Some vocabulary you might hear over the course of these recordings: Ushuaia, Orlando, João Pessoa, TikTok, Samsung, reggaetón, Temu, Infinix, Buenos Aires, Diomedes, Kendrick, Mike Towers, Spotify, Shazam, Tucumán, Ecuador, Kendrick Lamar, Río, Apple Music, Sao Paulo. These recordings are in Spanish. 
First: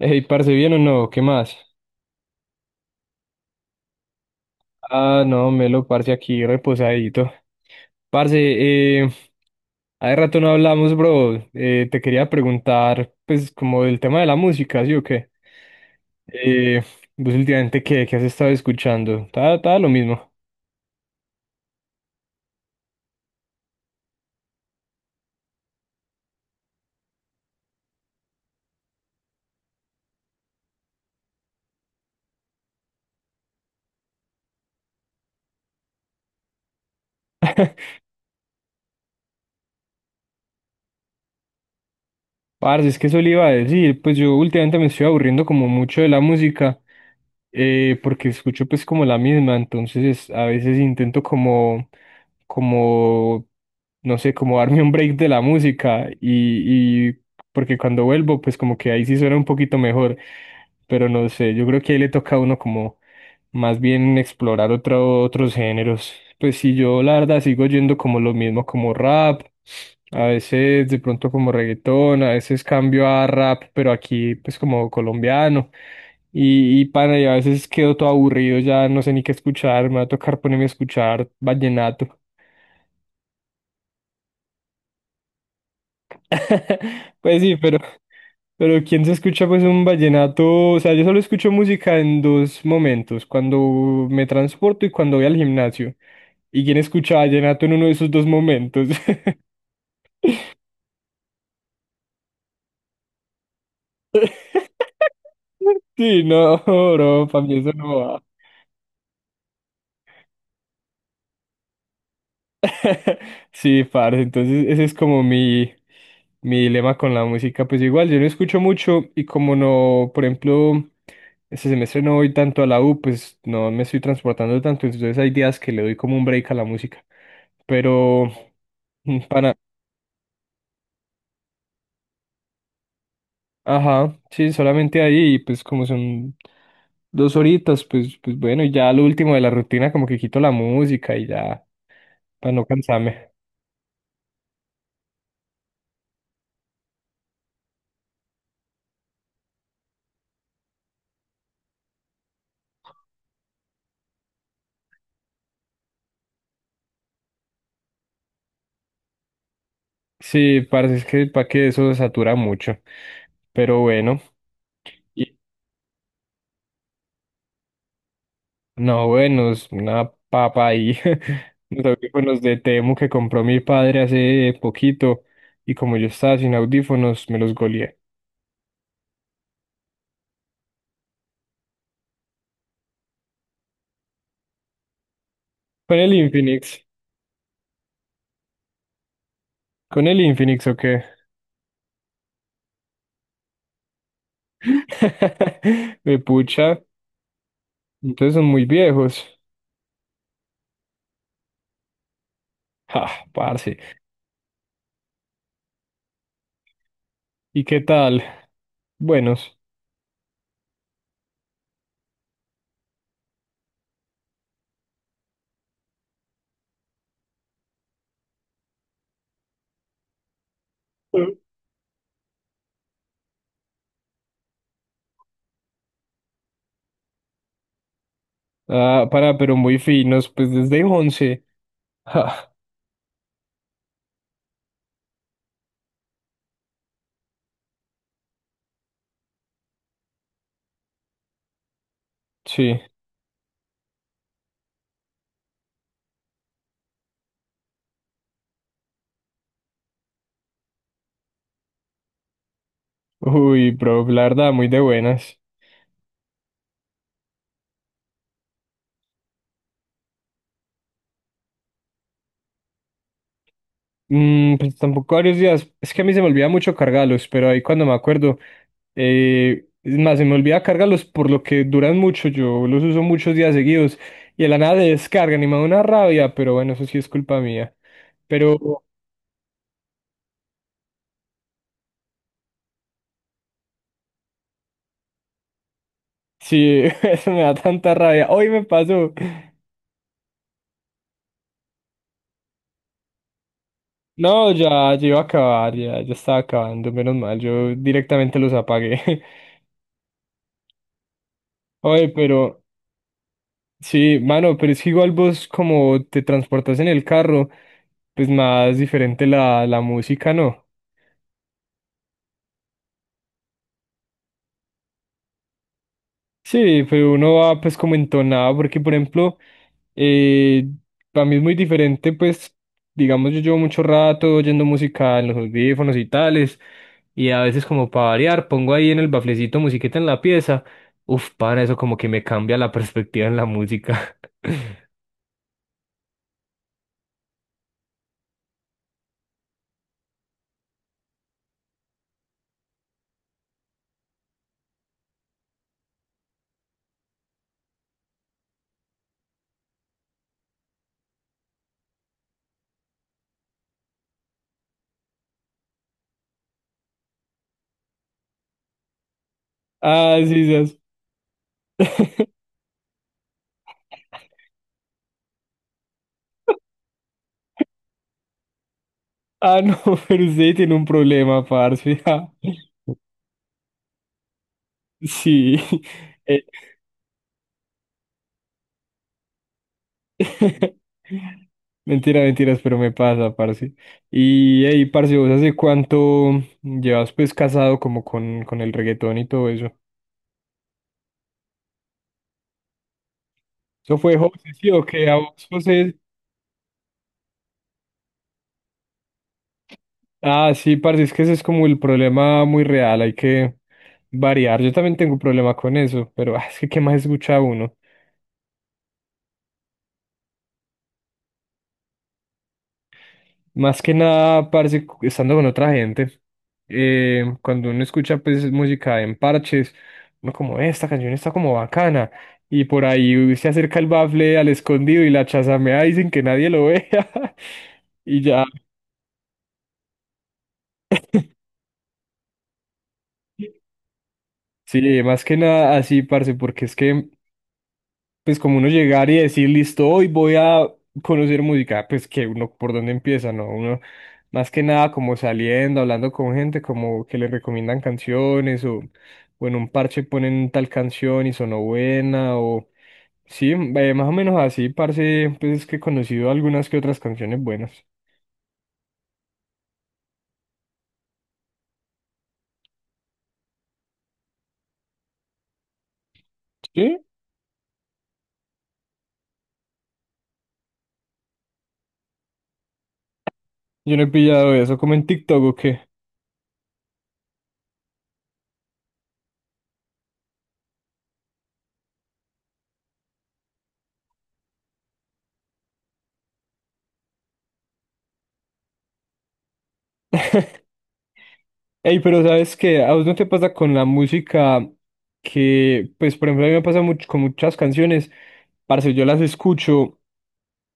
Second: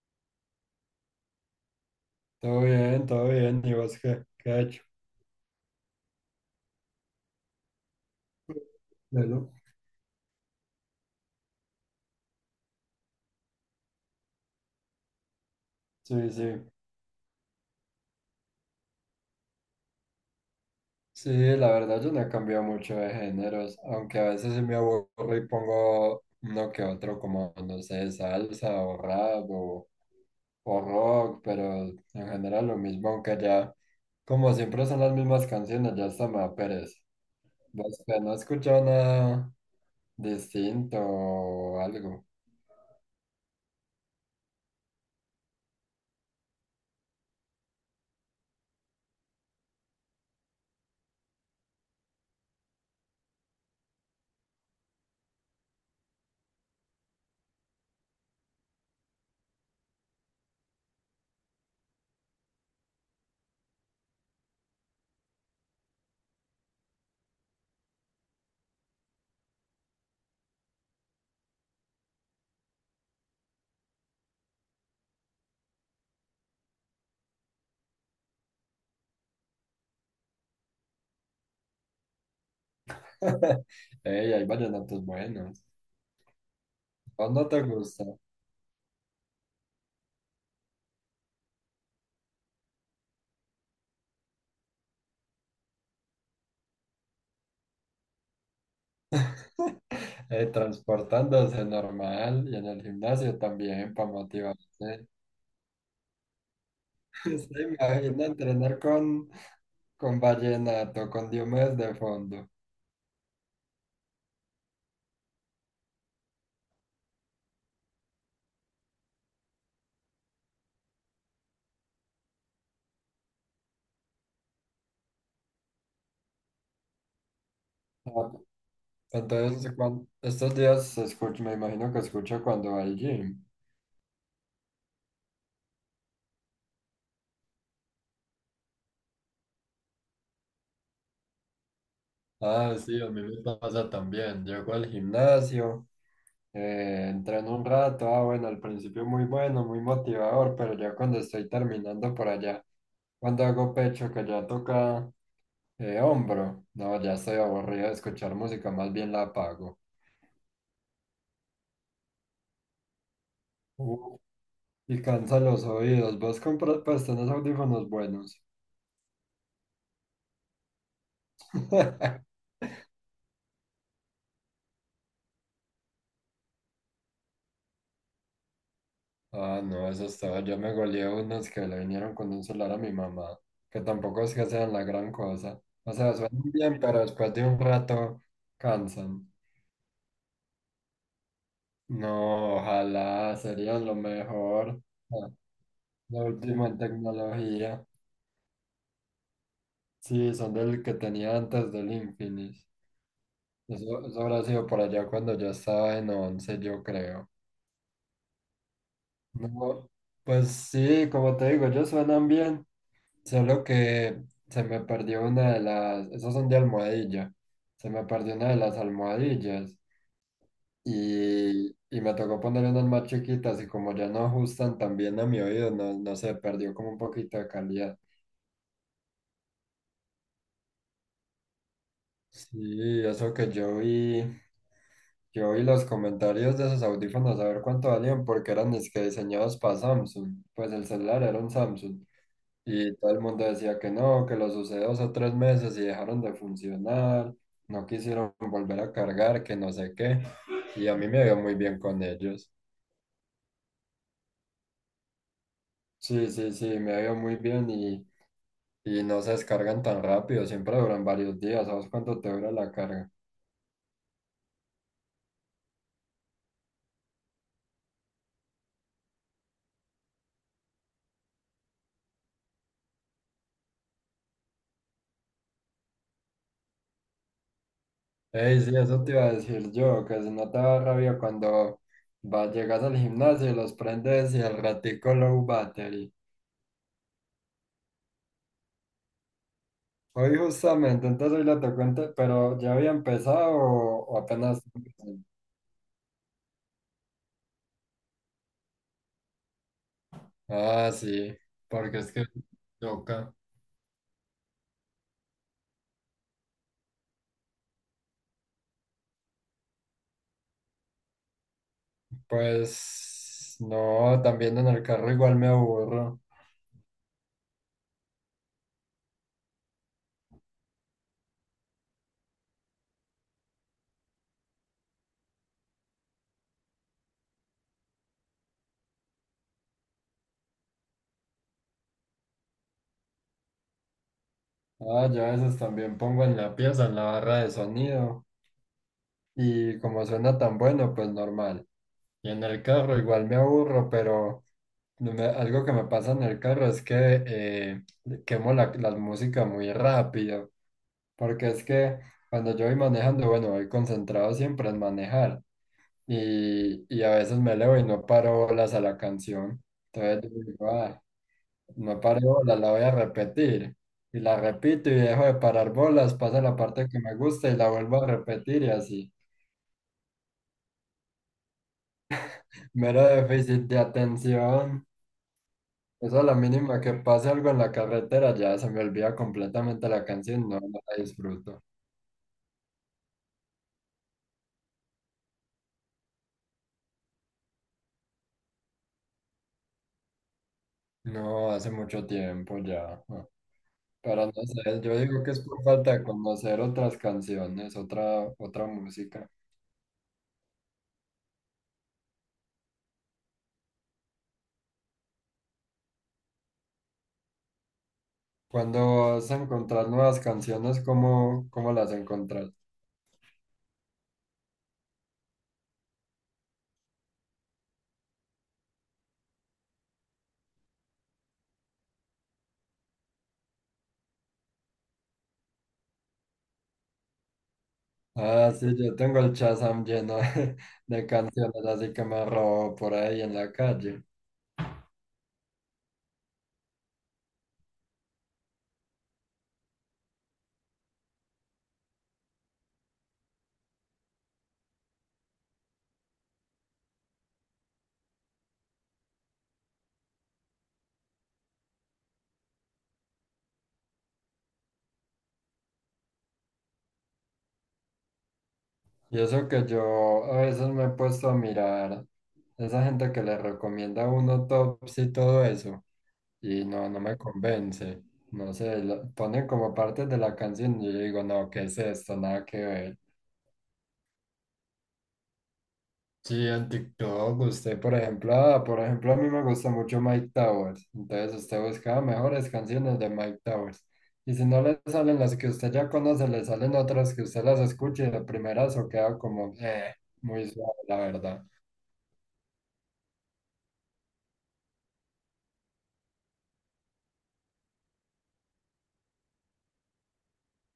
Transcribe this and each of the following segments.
Ey, parce, ¿bien o no? ¿Qué más? Todo bien, todo bien. ¿Y vos qué ha hecho? Ah, no, Melo, parce, aquí reposadito. Parce, Bueno. hace rato no hablamos, bro. Te quería preguntar, pues, como del tema de la música, ¿sí o qué? Sí, sí. Eh, Vos últimamente, ¿qué has estado escuchando. Está lo mismo. Sí, la verdad yo no he cambiado mucho de géneros, aunque a veces sí me aburro y pongo uno que otro como, no sé, salsa o rap o rock, pero en general lo mismo, aunque ya, como siempre son las mismas canciones, ya hasta me da pereza. ¿Vos que no has escuchado nada distinto o algo? Parce, es que eso le iba a decir, pues yo últimamente me estoy aburriendo como mucho de la música, porque escucho pues como la misma, entonces a veces intento como, no sé, como darme un break de la música y porque cuando vuelvo pues como que ahí sí suena un poquito mejor, pero no sé, yo creo que ahí le toca a uno como más bien explorar otros géneros. Pues si yo la verdad sigo yendo como lo mismo, como rap, a veces de pronto como reggaetón, a veces cambio a rap, pero aquí pues como colombiano. Y pana, y a veces quedo todo aburrido, ya no sé ni qué escuchar, me va a tocar ponerme a escuchar vallenato. Ey, hay vallenatos buenos. ¿O Pues no sí, te gusta? pero ¿quién se escucha pues un vallenato? O sea, yo solo escucho música en dos momentos, cuando me transporto y cuando voy al gimnasio. ¿Y quién escuchaba vallenato en uno de esos dos momentos? Transportándose normal y en el gimnasio también para motivarse. Sí, no, bro, para mí Se eso no va. imagina entrenar con, con vallenato con Diomedes de fondo. Sí, parce, entonces ese es como mi dilema con la música. Pues igual, yo no escucho mucho y como no, por ejemplo, este semestre no voy tanto a la U, pues no me estoy transportando tanto, entonces hay días que le doy como un break a la música. Ah, Pero para. entonces, estos días se escucha, me imagino que escucho cuando va al gym. Ajá, sí, solamente ahí, y pues como son dos horitas, pues, bueno, y ya lo último de la rutina, como que quito la música y ya, para no Ah, sí, a mí cansarme. me pasa también. Llego al gimnasio, entreno un rato. Ah, bueno, al principio muy bueno, muy motivador, pero ya cuando estoy terminando por allá, cuando hago pecho, que ya toca. Hombro, no, ya estoy aburrido de escuchar música, más bien la apago. Sí, parece es que para que eso satura mucho. Pero Uh, bueno, y y- cansa los oídos. Vos compras, pues tenés audífonos buenos. no, bueno, es una papa ahí. Los audífonos de Temu que compró mi padre hace poquito, y como yo estaba sin audífonos, me los goleé. Ah, no, eso es todo, yo me goleé unos que le vinieron con un celular a mi mamá, que tampoco es que sean la gran cosa. O Con el sea, suenan bien, Infinix, pero después de un rato cansan. con el Infinix, ¿o qué? No, ojalá, serían lo mejor. Ah, Me lo último pucha, en tecnología. entonces son muy viejos. Sí, son del que tenía antes del Infinix. Ah, parce. Eso habrá sido por allá cuando yo estaba en once, yo creo. ¿Y qué tal? Buenos. No, pues sí, como te digo, ellos suenan bien, solo que se me perdió una de las, esos son de almohadilla, se me perdió una de las almohadillas Mm. y me tocó poner unas más chiquitas y como ya no ajustan tan bien a mi oído, no, no sé, perdió como un poquito de calidad. Ah, para, pero muy finos, pues desde 11. Ah, Sí, eso que yo vi. Yo vi los comentarios de esos audífonos a ver cuánto valían porque eran es que diseñados para Samsung. Pues el celular era un Samsung. sí. Y todo el mundo decía que no, que los usé 2 o 3 meses y dejaron de funcionar, no quisieron volver a cargar, que no sé qué. Y a mí me vio muy bien con ellos. Uy, bro, la verdad, muy de buenas. Sí, sí, sí, me vio muy bien y no se descargan tan rápido, siempre duran varios días. ¿Sabes cuánto te dura la carga? Mm, pues tampoco varios días. Es que a mí se me olvida mucho cargarlos, pero ahí cuando me acuerdo, es más, se me olvida cargarlos por lo que duran mucho. Yo los uso muchos días seguidos y de la nada se descargan y me da una rabia, pero bueno, eso sí es culpa mía. Ey, sí, Pero eso te iba a decir yo, que si no te da rabia cuando llegas al gimnasio, los prendes y al ratico low battery. sí, eso me da tanta rabia. Hoy me pasó. Hoy justamente, entonces hoy la tocó, pero ¿ya había empezado o No, apenas? Ya iba a acabar, ya estaba acabando, menos mal, yo directamente los apagué. Ah, sí, porque Oye, es que pero toca. sí, mano, pero es que igual vos como te transportas en el carro, pues más diferente la música, ¿no? Pues no, también en el carro igual me aburro. Sí, pero uno va pues como entonado, porque por ejemplo, Eh, para mí es muy diferente, pues, digamos, yo llevo mucho rato oyendo música en los audífonos y tales, y a veces como para variar, pongo ahí en el baflecito musiquita en la pieza. Uf, para eso como que me cambia la perspectiva en la música. Ah, yo a veces también pongo en la pieza, en la barra de sonido, y como suena tan bueno, pues normal. Y en el carro igual me aburro, pero… No me- Algo que me pasa en el carro es que quemo la música muy rápido, porque es que cuando yo voy manejando, bueno, voy concentrado siempre en manejar y a veces me elevo y no paro bolas a la canción. Ah, Entonces sí, yo digo, sí. No paro bolas, la voy a repetir. Y la repito y dejo de parar bolas, pasa la parte que me gusta y la vuelvo a repetir y así. Ah, no, pero usted tiene un problema, parce. Ah, Mero déficit de atención. sí. Eso a la mínima que pase algo en la carretera ya se me olvida completamente la canción, no, no la disfruto. Mentira, mentiras, pero me pasa, parce. Y hey, parce, ¿vos hace cuánto llevas pues casado como con el reggaetón y todo eso? No, hace mucho tiempo ya. Ah. ¿Eso fue Pero no José, sí sé, o yo qué? ¿A digo que es vos, por falta José? de conocer otras canciones, otra música. Ah, sí, parce, es que ese es como el problema muy real, hay que variar. Yo también tengo problema con eso, pero ah, es que ¿qué más escucha uno? Cuando vas a encontrar nuevas canciones, ¿cómo las encontras? Más que nada, parce, estando con otra gente, cuando uno escucha pues música en parches, uno como, esta canción está como bacana", y por ahí se acerca el bafle al escondido y la chazamea y sin que nadie lo vea, y ya. Ah, sí, yo tengo el Shazam lleno de canciones así que me robo por ahí en la calle. Sí, más que nada así, parce, porque es que pues como uno llegar y decir, listo, hoy voy a conocer música, pues que uno por dónde empieza, ¿no? Uno más que nada como saliendo, hablando con gente, como que le recomiendan canciones o en un parche ponen tal canción y sonó buena o sí, más o menos así, parce, pues es que he conocido algunas que otras canciones buenas. Y eso que yo a veces me he puesto a mirar esa gente que le recomienda a uno tops y todo eso, y no, no Sí, me convence. No sé, ponen como partes de la canción y yo digo, no, ¿qué es esto? Nada que ver. yo no he pillado eso como en TikTok o qué. Sí, en TikTok, usted, por ejemplo, a mí me gusta mucho Mike Towers. Entonces usted busca mejores canciones de Mike Towers. Y si no le salen las que usted ya conoce, le salen otras que usted las escuche y de primeras o queda como, muy suave, la verdad. Ey, pero ¿sabes qué? ¿A vos no te pasa con la música que, pues, por ejemplo, a mí me pasa mucho con muchas canciones, parce? Yo las escucho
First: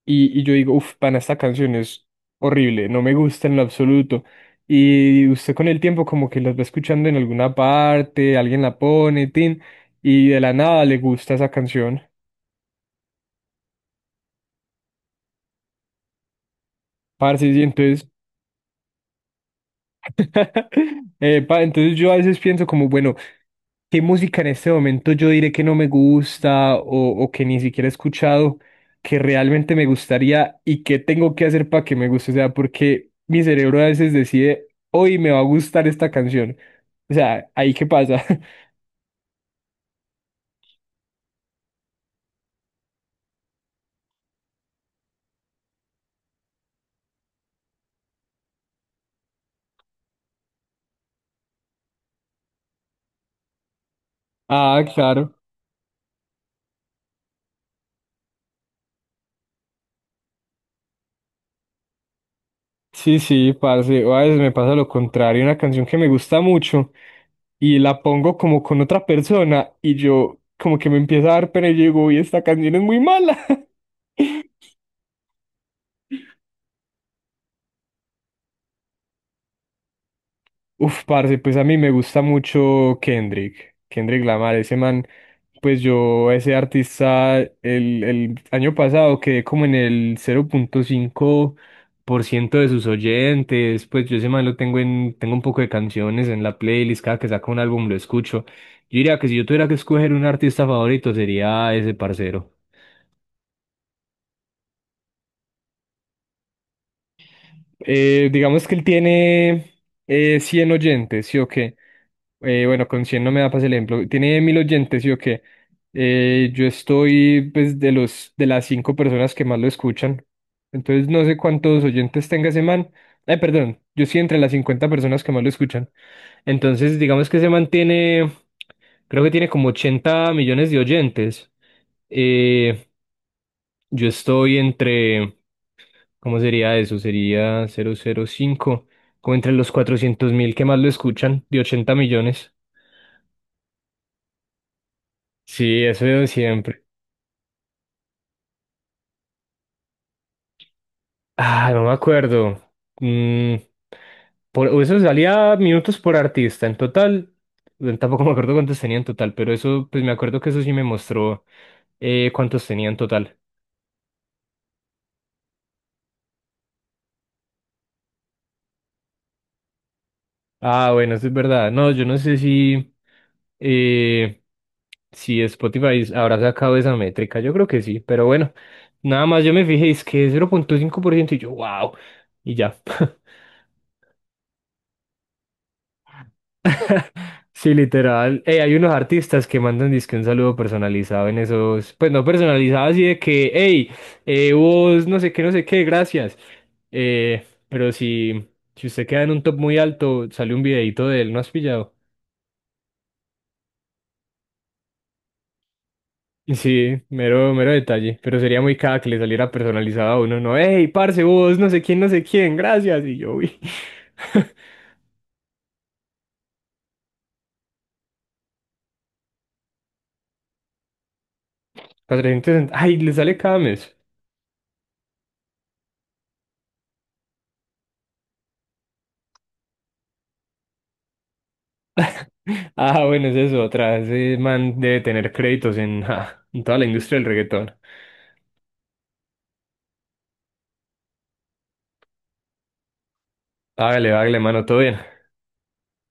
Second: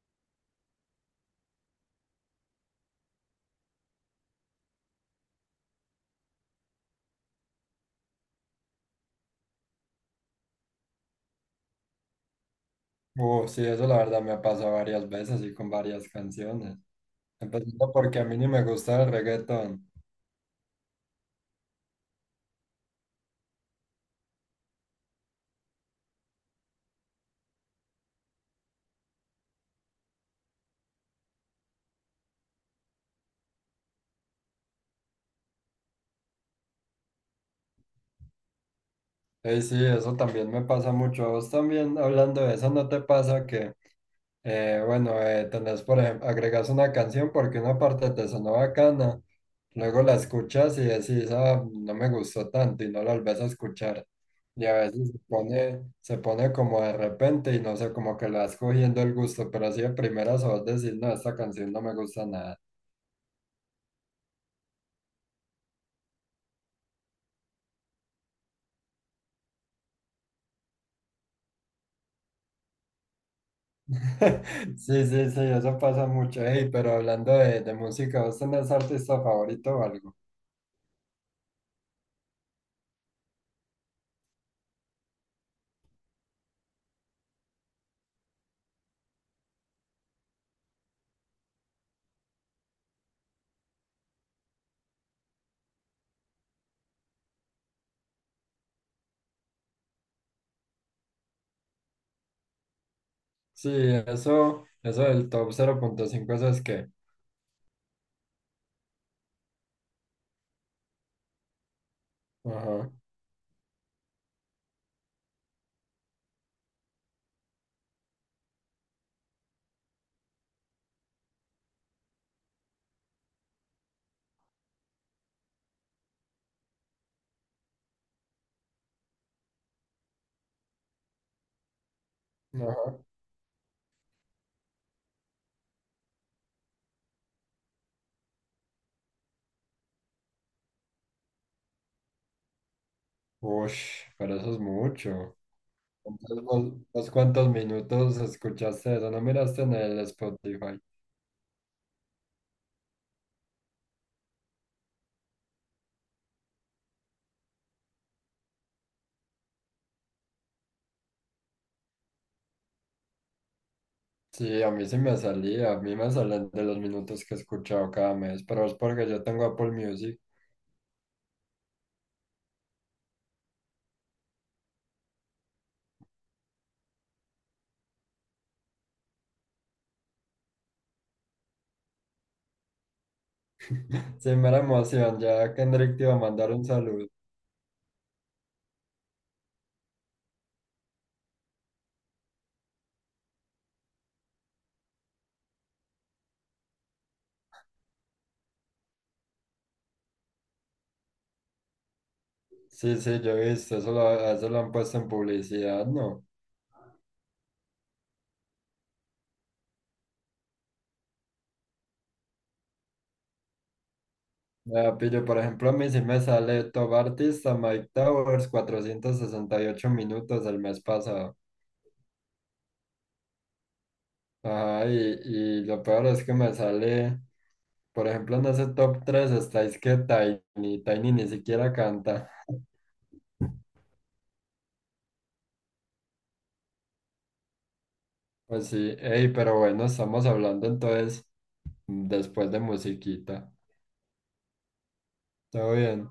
y yo digo, uff, pana, esta canción es horrible, no me gusta en lo absoluto. Y usted con el tiempo como que las va escuchando en alguna parte, alguien la pone, tin, y de la nada le gusta esa canción. Sí, eso la verdad me ha pasado varias veces y con varias canciones. Parce, y Empezando entonces porque a mí ni me gusta el reggaetón. epa, entonces yo a veces pienso como, bueno, ¿qué música en este momento yo diré que no me gusta o que ni siquiera he escuchado, que realmente me gustaría y qué tengo que hacer para que me guste? O sea, porque mi cerebro a veces decide, hoy me va a gustar esta canción. O sea, ¿ahí qué pasa? Y sí, eso también me pasa mucho. A vos también, hablando de eso, ¿no te pasa que, bueno, tenés, por ejemplo, agregas una canción porque una parte te sonó bacana, luego la escuchas y decís, ah, no me gustó tanto y no la volvés a escuchar. Y a Ah, veces se claro. pone, se pone como de repente y no sé, como que le vas cogiendo el gusto, pero así de primeras a vos decís, no, esta canción no me gusta nada. Sí, sí, parce, a veces me pasa lo contrario, una canción que me gusta mucho y la pongo como con otra persona y yo como que me empieza a dar pena y yo digo, uy, esta canción es muy mala. Sí, sí, sí, eso pasa mucho. Ey, pero hablando de música, ¿vos tenés artista favorito o algo? Uf, parce, pues a mí me gusta mucho Kendrick, Kendrick Lamar, ese man, pues yo, ese artista, el año pasado quedé como en el 0.5% de sus oyentes, pues yo ese man lo tengo un poco de canciones en la playlist, cada que saca un álbum lo escucho. Yo diría que si yo tuviera que escoger un artista favorito sería ese parcero. Sí, eso del top 0.5, eso es que… Digamos que él tiene 100 oyentes, ¿sí o qué? Bueno, Ajá, con 100 no me da para el ejemplo. Tiene 1.000 oyentes, ¿sí o qué? Yo estoy, pues, de las cinco personas que más lo escuchan. Entonces, no sé cuántos oyentes tenga ese man. Perdón, yo sí entre las 50 personas que más lo escuchan. Entonces, digamos que ese man creo que tiene como 80 millones de oyentes. Eh, ajá. yo estoy entre, ¿cómo sería eso? Sería cero cero cinco, como entre los 400.000 que más lo escuchan, de 80 millones. Ush, pero eso es mucho. Sí, eso veo Entonces, ¿vos, siempre. vos cuántos minutos escuchaste eso? ¿No miraste en el Spotify? Ah, no me acuerdo. Mm, eso salía minutos por artista. En total, tampoco me acuerdo cuántos tenía en total, pero eso, pues me acuerdo que eso sí me mostró cuántos tenía en total. Sí, a mí sí me salía, a mí me salen de los minutos que he escuchado cada mes, pero es porque yo tengo Apple Music. Ah, bueno, eso es verdad. No, yo no sé eh, si Spotify habrá sacado esa métrica. Yo creo que sí, pero bueno, nada más yo me fijé, es que es 0,5% y yo, wow, y ya. Sí, mera emoción, ya Kendrick te iba a mandar un saludo. Sí, literal. Hay unos artistas que mandan disque un saludo personalizado en esos, pues no personalizado, así de que, hey, vos no sé qué, no sé qué, gracias. Pero si usted queda en un top muy alto, sale un videito de él, ¿no has pillado? Sí, sí, yo he visto, a eso lo han puesto en publicidad, ¿no? Sí, mero, mero detalle, pero sería muy caga que le saliera personalizado a uno, no, hey, parce, vos, no sé quién, no sé quién, gracias, y yo, uy, Ah, pillo, por ejemplo, a mí sí me sale Top Artista Mike Towers 468 minutos el mes pasado. 460, ay, le sale cada mes. Ajá, y lo peor es que me sale, por ejemplo, en ese top 3 estáis que Tiny ni siquiera canta. Ah, bueno, es eso, otra, ese man debe tener créditos en, ja, en toda la industria del reggaetón. Pues sí, ey, pero bueno, estamos hablando entonces después de musiquita. Hágale, hágale, mano, todo bien. ¿Todo bien?